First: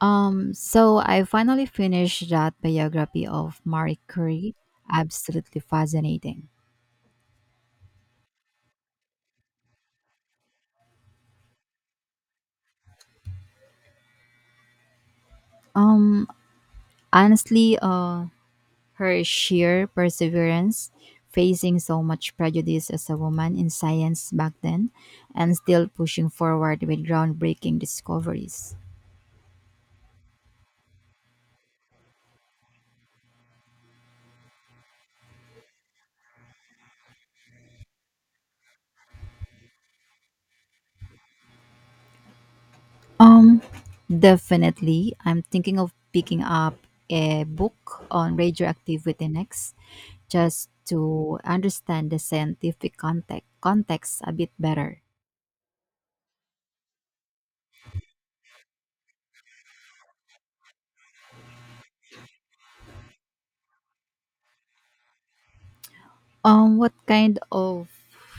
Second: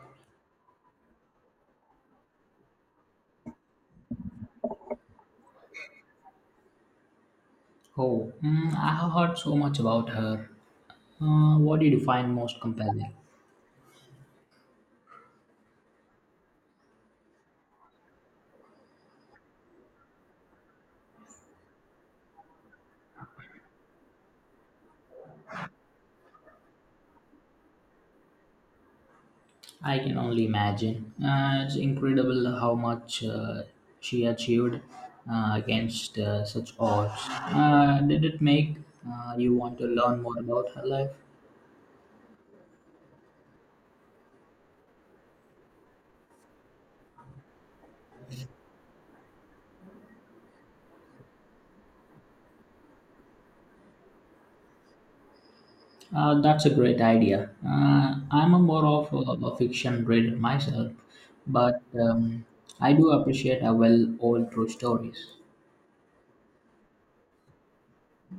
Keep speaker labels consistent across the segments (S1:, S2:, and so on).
S1: So I finally finished that biography of Marie Curie. Absolutely fascinating.
S2: Oh, I have heard so much about her. What did you find most compelling?
S1: Um, honestly, her sheer perseverance, facing so much prejudice as a woman in science back then, and still pushing forward with groundbreaking discoveries.
S2: I can only imagine. It's incredible how much she achieved against such odds. Did it make you want to learn more about her life?
S1: Um, definitely. I'm thinking of picking up a book on radioactivity next, just to understand the scientific context a bit better.
S2: That's a great idea. I'm a more of a fiction reader myself, but I do appreciate a well-old true stories.
S1: What kind of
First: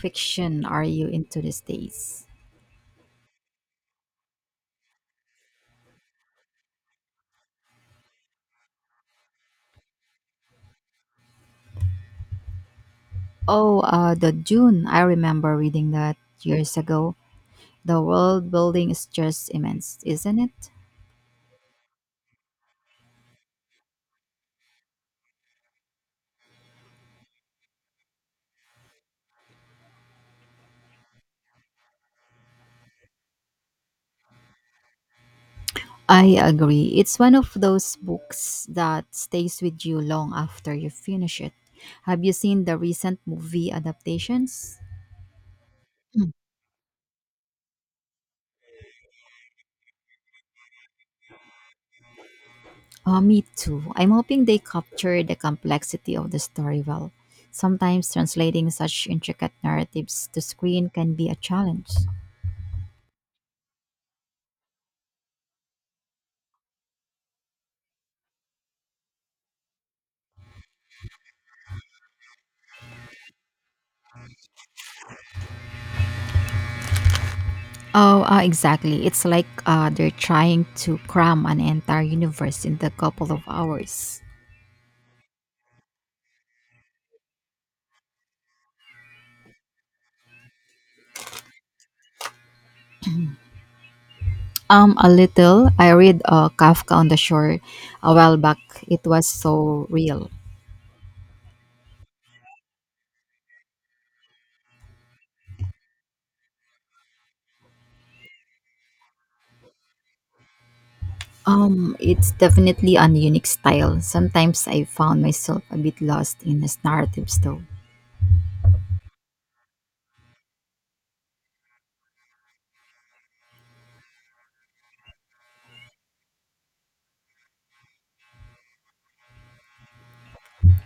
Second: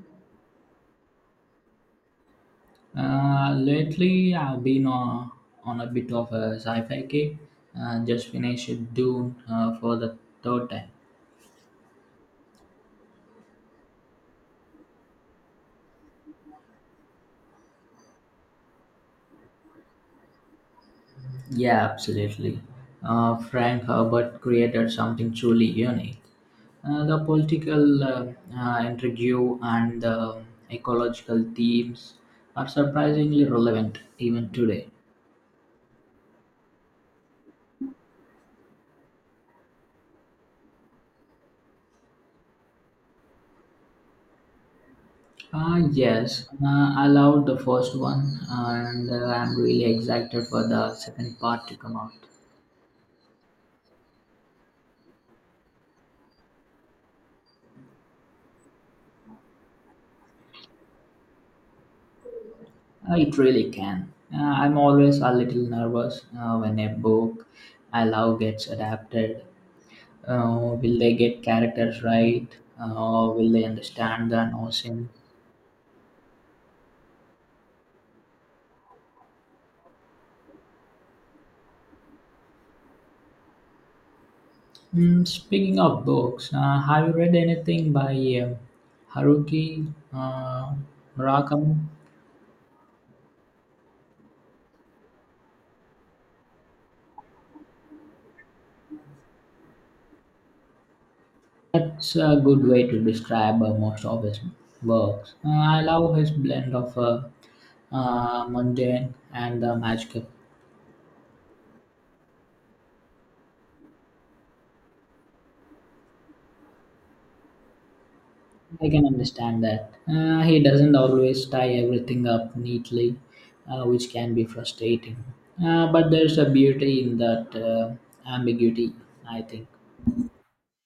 S1: fiction are you into these days?
S2: Lately, I've been on a bit of a sci-fi kick. Just finished Dune for the third time.
S1: Oh, the Dune. I remember reading that years ago. The world building is just immense, isn't it?
S2: Yeah, absolutely. Frank Herbert created something truly unique. The political intrigue and the ecological themes are surprisingly relevant even today.
S1: I agree. It's one of those books that stays with you long after you finish it. Have you seen the recent movie adaptations? Mm.
S2: Yes, I loved the first one, and I'm really excited for the second part to come out.
S1: Me too. I'm hoping they capture the complexity of the story well. Sometimes translating such intricate narratives to screen can be a challenge.
S2: It really can. I'm always a little nervous when a book I love gets adapted. Will they get characters right? Will they understand the notion?
S1: Oh, exactly. It's like they're trying to cram an entire universe in a couple of hours.
S2: Speaking of books, have you read anything by uh, Haruki uh, Murakami?
S1: A little. I read Kafka on the Shore a while back. It was so real.
S2: That's a good way to describe most of his works. I love his blend of mundane and magical.
S1: It's definitely an unique style. Sometimes I found myself a bit lost in his narratives, though.
S2: I can understand that. He doesn't always tie everything up neatly, which can be frustrating. But there's a beauty in that ambiguity, I think.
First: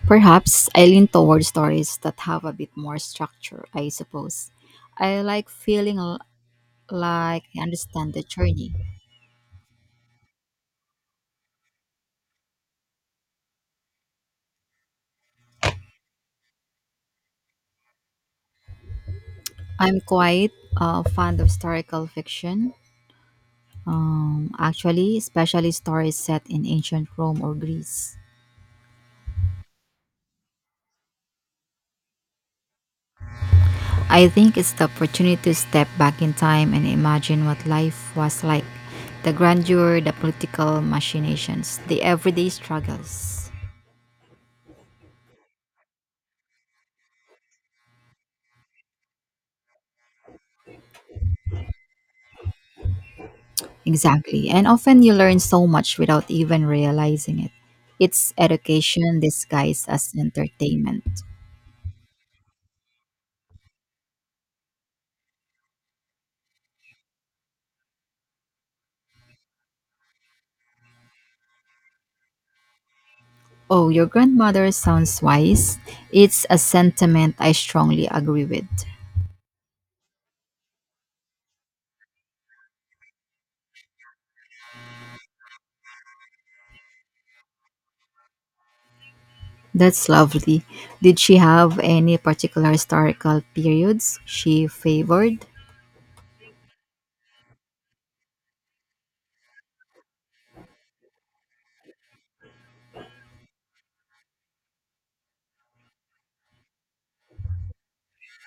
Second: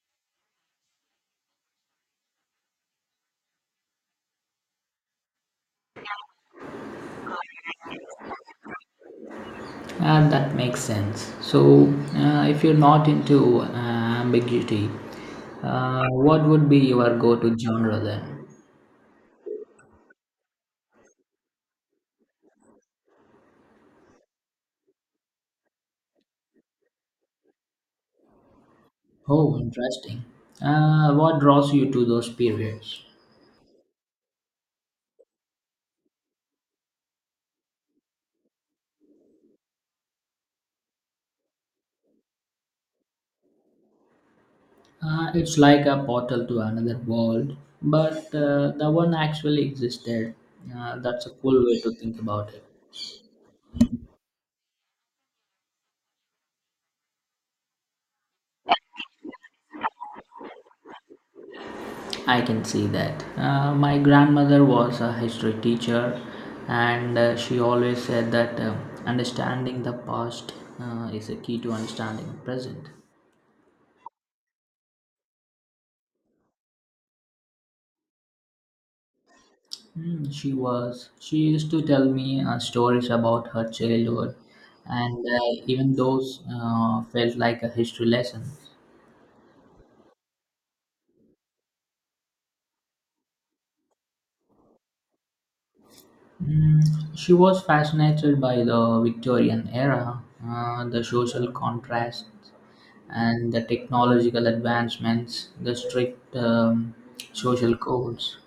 S1: Perhaps I lean toward stories that have a bit more structure, I suppose. I like feeling like I understand the journey.
S2: That makes sense. So, if you're not into ambiguity, what would be your go to genre then?
S1: I'm quite fond of historical fiction, actually, especially stories set in ancient Rome or Greece.
S2: Oh, interesting. What draws you to those periods?
S1: I think it's the opportunity to step back in time and imagine what life was like the grandeur, the political machinations, the everyday struggles.
S2: It's like a portal to another world, but the one actually existed. That's a cool way to think about it.
S1: Exactly. And often you learn so much without even realizing it. It's education disguised as entertainment.
S2: I can see that. My grandmother was a history teacher, and she always said that understanding the past is a key to understanding the present.
S1: Oh, your grandmother sounds wise. It's a sentiment I strongly agree with.
S2: Hmm, she was. She used to tell me stories about her childhood, and even those felt like a history lesson.
S1: That's lovely. Did she have any particular historical periods she favored?
S2: Mm, she was fascinated by the Victorian era, the social contrasts, and the technological advancements, the strict social codes.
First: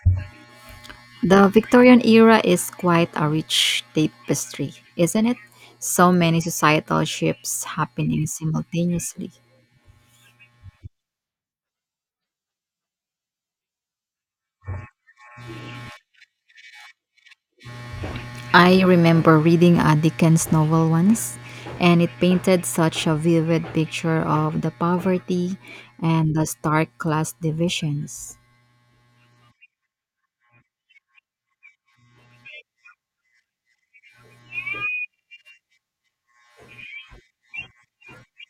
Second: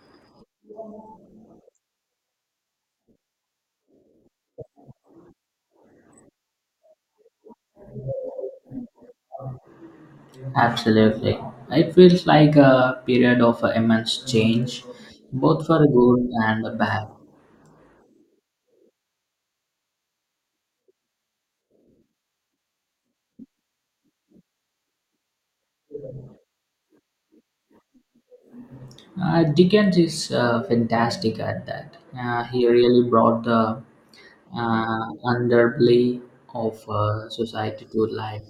S1: The Victorian era is quite a rich tapestry, isn't it? So many societal shifts happening simultaneously.
S2: Absolutely. It feels like a period of immense change, both for good and bad.
S1: I remember reading a Dickens novel once, and it painted such a vivid picture of the poverty and the stark class divisions.
S2: Dickens is fantastic at that. He really brought the underbelly of society to life.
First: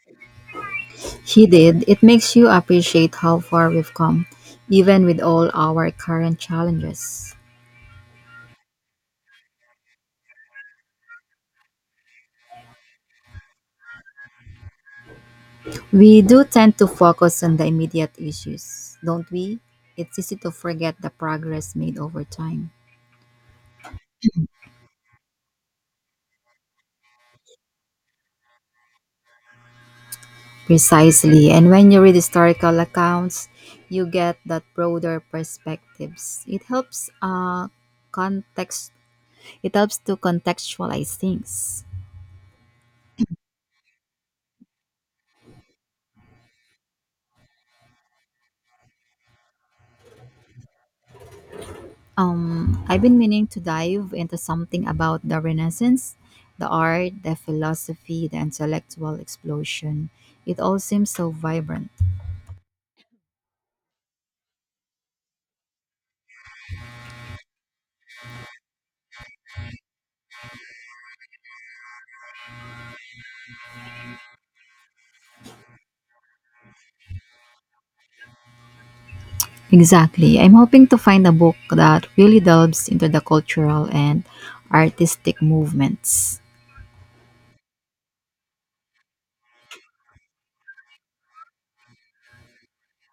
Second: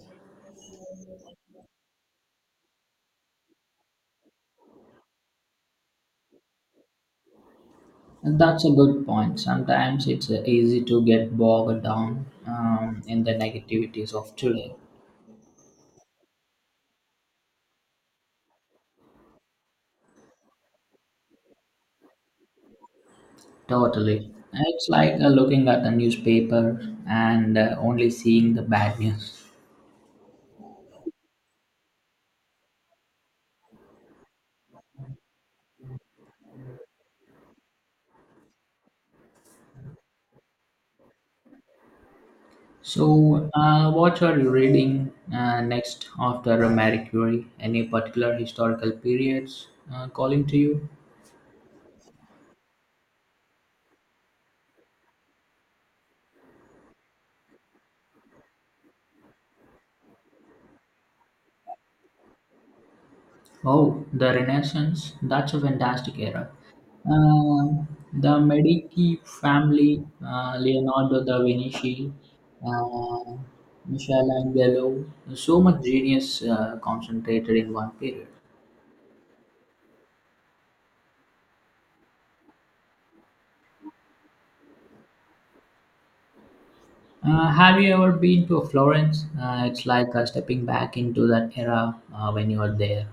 S1: He did. It makes you appreciate how far we've come, even with all our current challenges.
S2: And that's a good point. Sometimes it's easy to get bogged down in the negativities of today.
S1: We do tend to focus on the immediate issues, don't we? It's easy to forget the progress made over time.
S2: Totally. It's like looking at the newspaper and only seeing the bad news.
S1: Precisely. And when you read historical accounts, you get that broader perspectives. It helps context it helps to contextualize things.
S2: So, what are you reading next after Marie Curie? Any particular historical periods calling to you?
S1: Um, I've been meaning to dive into something about the Renaissance, the art, the philosophy, the intellectual explosion. It all seems so vibrant.
S2: Oh, the Renaissance. That's a fantastic era. Um, the Medici family, Leonardo da Vinci, uh, Michelangelo, so much genius concentrated in one period.
S1: Exactly. I'm hoping to find a book that really delves into the cultural and artistic movements.
S2: Have you ever been to Florence? It's like stepping back into that era when you are there.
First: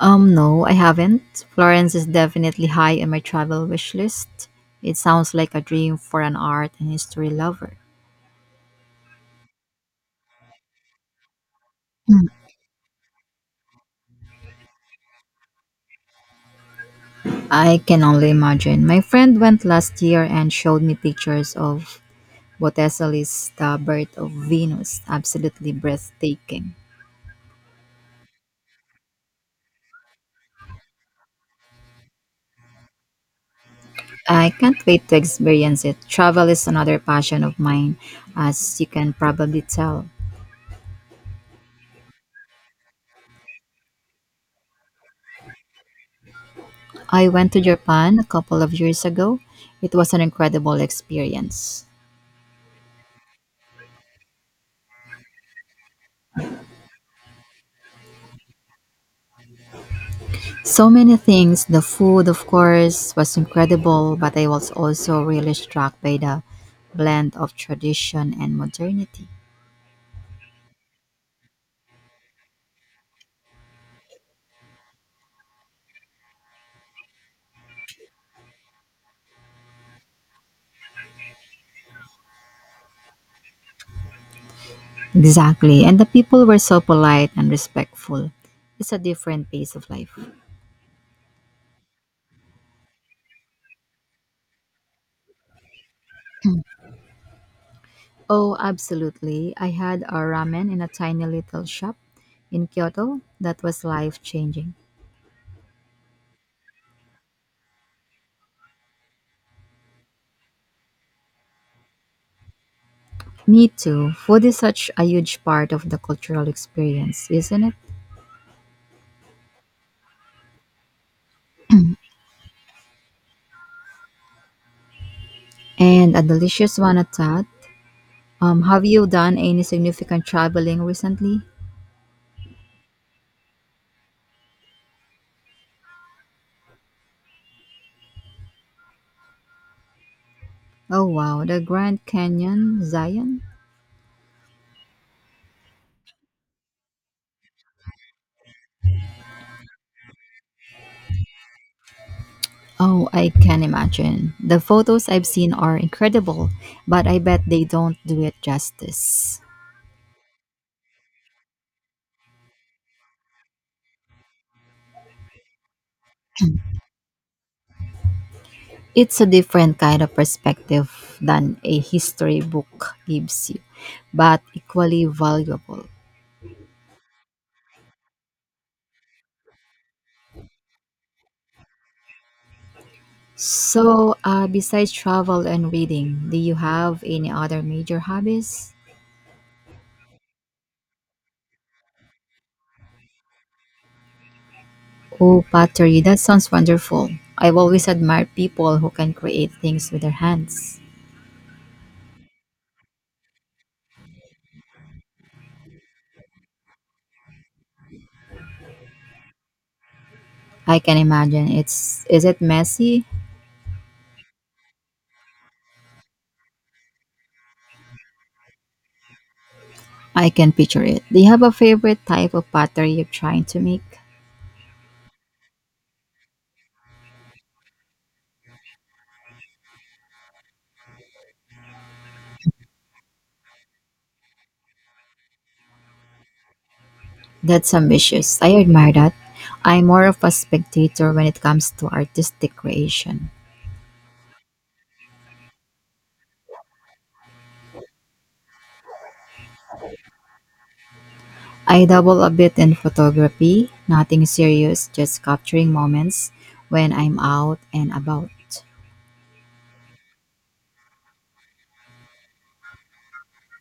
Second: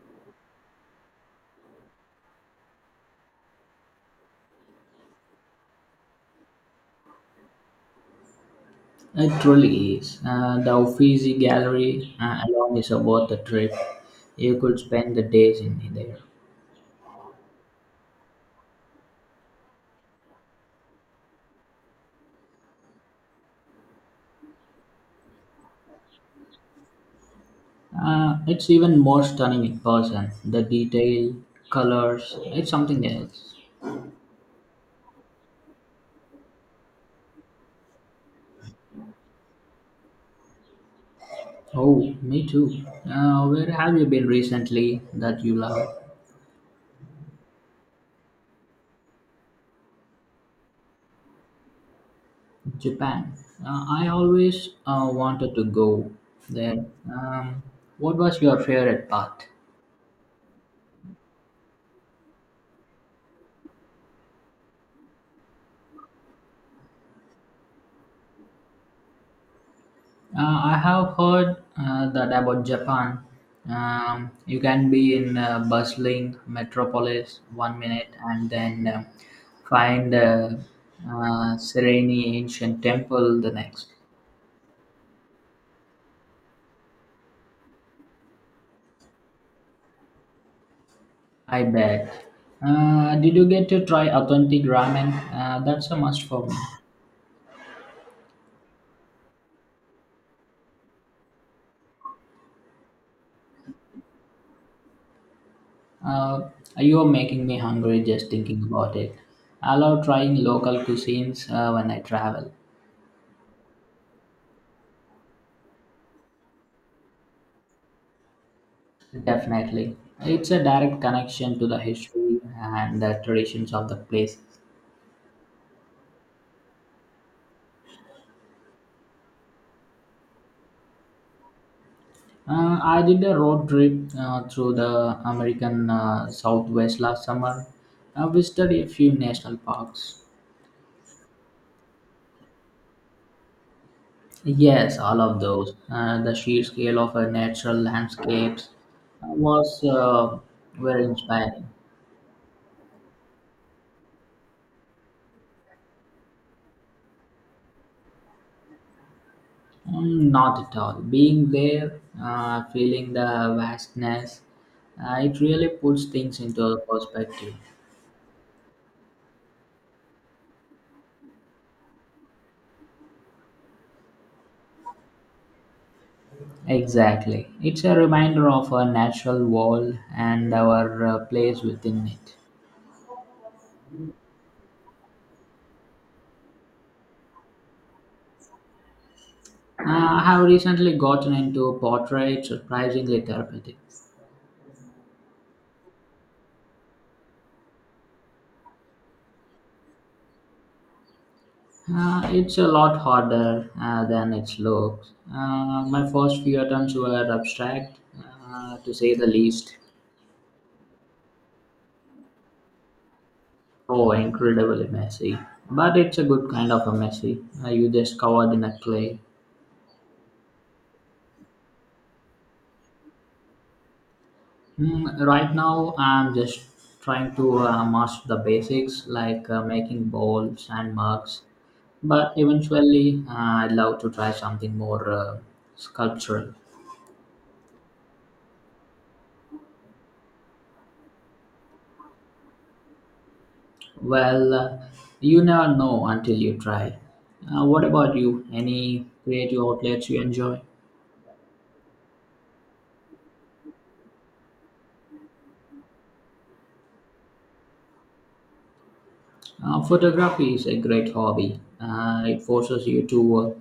S1: No, I haven't. Florence is definitely high on my travel wish list. It sounds like a dream for an art and history lover.
S2: It truly is. The Uffizi Gallery
S1: Mm.
S2: alone is worth the trip. You could spend the days in there.
S1: I can only imagine. My friend went last year and showed me pictures of Botticelli's The Birth of Venus. Absolutely breathtaking.
S2: It's even more stunning in person. The detail, colors, it's something else.
S1: I can't wait to experience it. Travel is another passion of mine, as you can probably tell.
S2: Oh, me too. Where have you been recently that you love?
S1: I went to Japan a couple of years ago. It was an incredible experience.
S2: Japan. I always wanted to go there. Um, what was your favorite part?
S1: So many things. The food, of course, was incredible, but I was also really struck by the blend of tradition and modernity.
S2: I have heard that about Japan. You can be in a bustling metropolis one minute and then find serene ancient temple the next.
S1: Exactly. And the people were so polite and respectful. It's a different pace of life.
S2: I bet. Did you get to try authentic ramen? That's a must for me.
S1: Oh, absolutely. I had a ramen in a tiny little shop in Kyoto that was life changing.
S2: Uh, you are making me hungry just thinking about it. I love trying local cuisines when I travel.
S1: Me too. Food is such a huge part of the cultural experience, isn't it?
S2: Definitely. It's a direct connection to the history and the traditions of the place.
S1: And a delicious one at that. Have you done any significant traveling recently?
S2: I did a road trip through the American Southwest last summer. I visited a few national parks.
S1: Oh, wow. The Grand Canyon, Zion?
S2: Yes, all of those. The sheer scale of a natural landscapes was very inspiring.
S1: Oh, I can imagine. The photos I've seen are incredible, but I bet they don't do it justice.
S2: Mm, not at all. Being there, feeling the vastness, it really puts things into perspective.
S1: It's a different kind of perspective than a history book gives you, but equally valuable.
S2: Exactly. It's a reminder of our natural world and our place within it.
S1: So, besides travel and reading, do you have any other major hobbies?
S2: I have recently gotten into portrait, surprisingly therapeutic.
S1: Oh, pottery, that sounds wonderful. I've always admired people who can create things with their hands.
S2: It's a lot harder than it looks. My first few attempts were abstract, to say the least.
S1: I can imagine it's is it messy?
S2: Oh, incredibly messy. But it's a good kind of a messy. You just covered in a clay.
S1: I can picture it. Do you have a favorite type of pottery you're trying to make?
S2: Mm, right now, I'm just trying to master the basics like making bowls and mugs, but eventually, I'd love to try something more sculptural.
S1: That's ambitious. I admire that. I'm more of a spectator when it comes to artistic creation.
S2: Well, you never know until you try. What about you? Any creative outlets you enjoy?
S1: I dabble a bit in photography, nothing serious, just capturing moments when I'm out and about.
S2: Photography is a great hobby. It forces you to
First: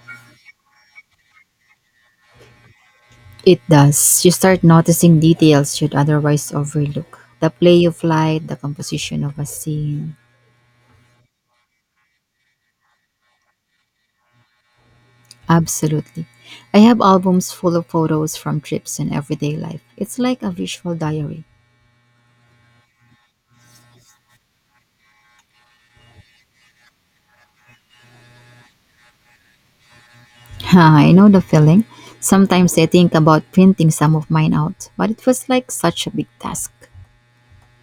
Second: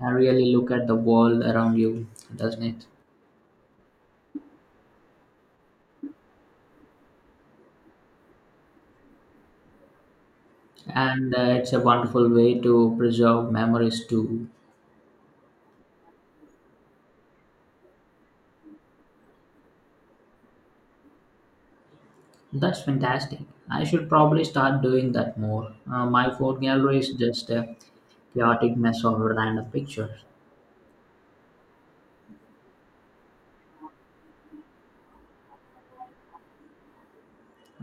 S2: really look at the world around you, doesn't it?
S1: It does. You start noticing details you'd otherwise overlook. The play of light, the composition of a scene.
S2: And it's a wonderful way to preserve memories too.
S1: Absolutely. I have albums full of photos from trips and everyday life. It's like a visual diary.
S2: That's fantastic. I should probably start doing that more. My phone gallery is just a chaotic mess of random pictures.
S1: I know the feeling. Sometimes I think about printing some of mine out, but it was like such a big task.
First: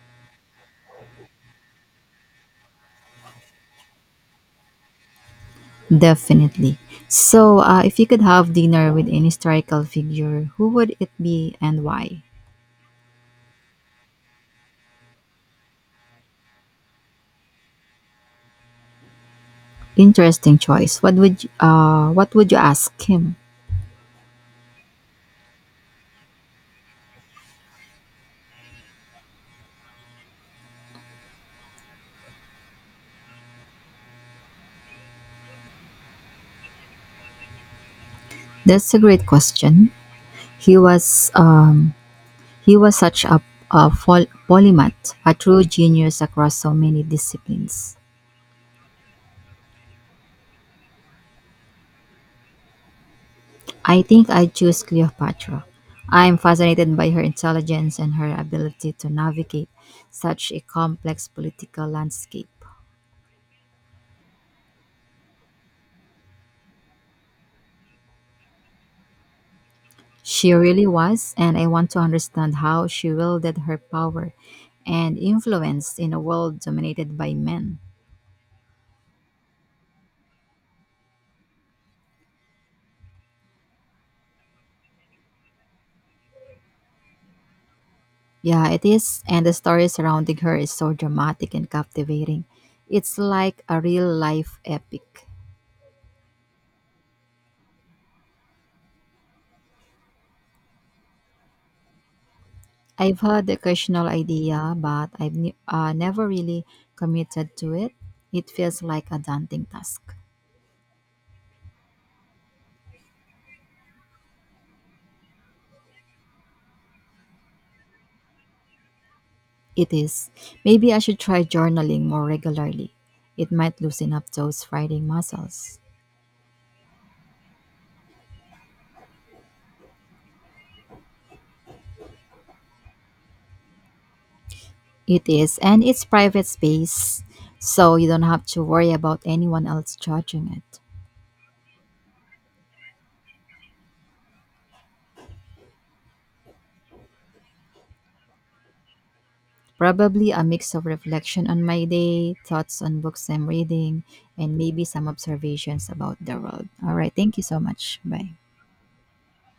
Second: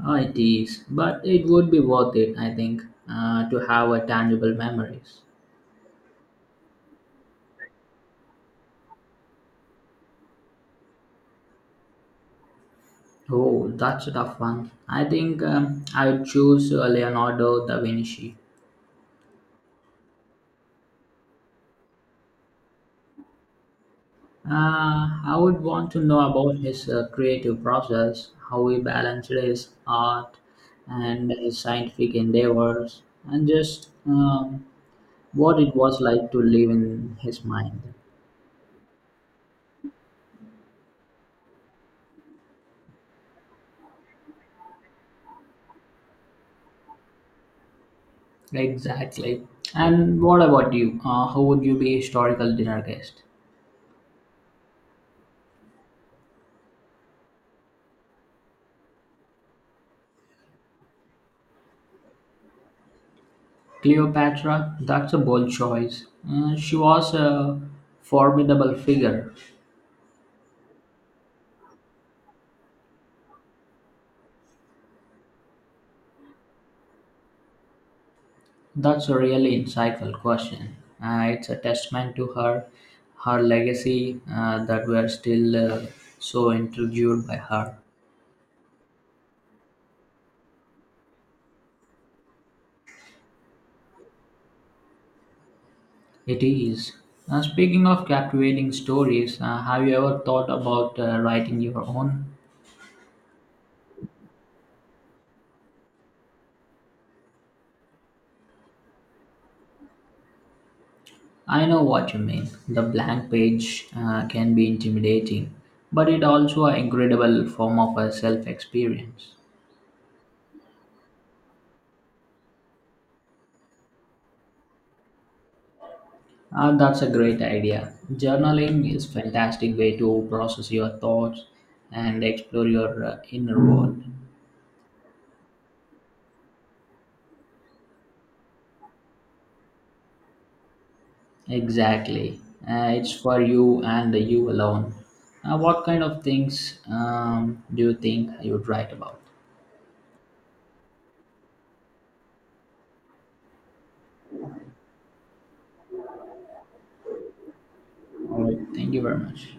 S2: It is, but it would be worth it, I think, to have a tangible memories.
S1: Definitely. So, if you could have dinner with an historical figure, who would it be and why?
S2: Oh, that's a tough one. I think I would choose Leonardo da Vinci.
S1: Interesting choice. What would you ask him?
S2: I would want to know about his creative process, how he balanced his art and his scientific endeavors, and just what it was like to live in his mind.
S1: That's a great question. He was such a polymath, a true genius across so many disciplines.
S2: Exactly. And what about you? How would you be historical dinner guest?
S1: I think I choose Cleopatra. I'm fascinated by her intelligence and her ability to navigate such a complex political landscape.
S2: Cleopatra? That's a bold choice. She was a formidable figure.
S1: She really was, and I want to understand how she wielded her power and influence in a world dominated by men.
S2: That's a really insightful question. It's a testament to her, her legacy that we're still so intrigued by her.
S1: Yeah, it is, and the story surrounding her is so dramatic and captivating. It's like a real life epic.
S2: It is. Speaking of captivating stories, have you ever thought about writing your own?
S1: I've had the occasional idea, but I've never really committed to it. It feels like a daunting task.
S2: I know what you mean. The blank page can be intimidating, but it also an incredible form of a self-experience.
S1: It is. Maybe I should try journaling more regularly. It might loosen up those writing muscles.
S2: That's a great idea. Journaling is fantastic way to process your thoughts and explore your inner world.
S1: It is, and it's private space, so you don't have to worry about anyone else judging it.
S2: Exactly. It's for you and you alone. What kind of things do you think you would write about?
S1: Probably a mix of reflection on my day, thoughts on books I'm reading, and maybe some observations about the world. All right, thank you so much. Bye.
S2: All right. Thank you very much.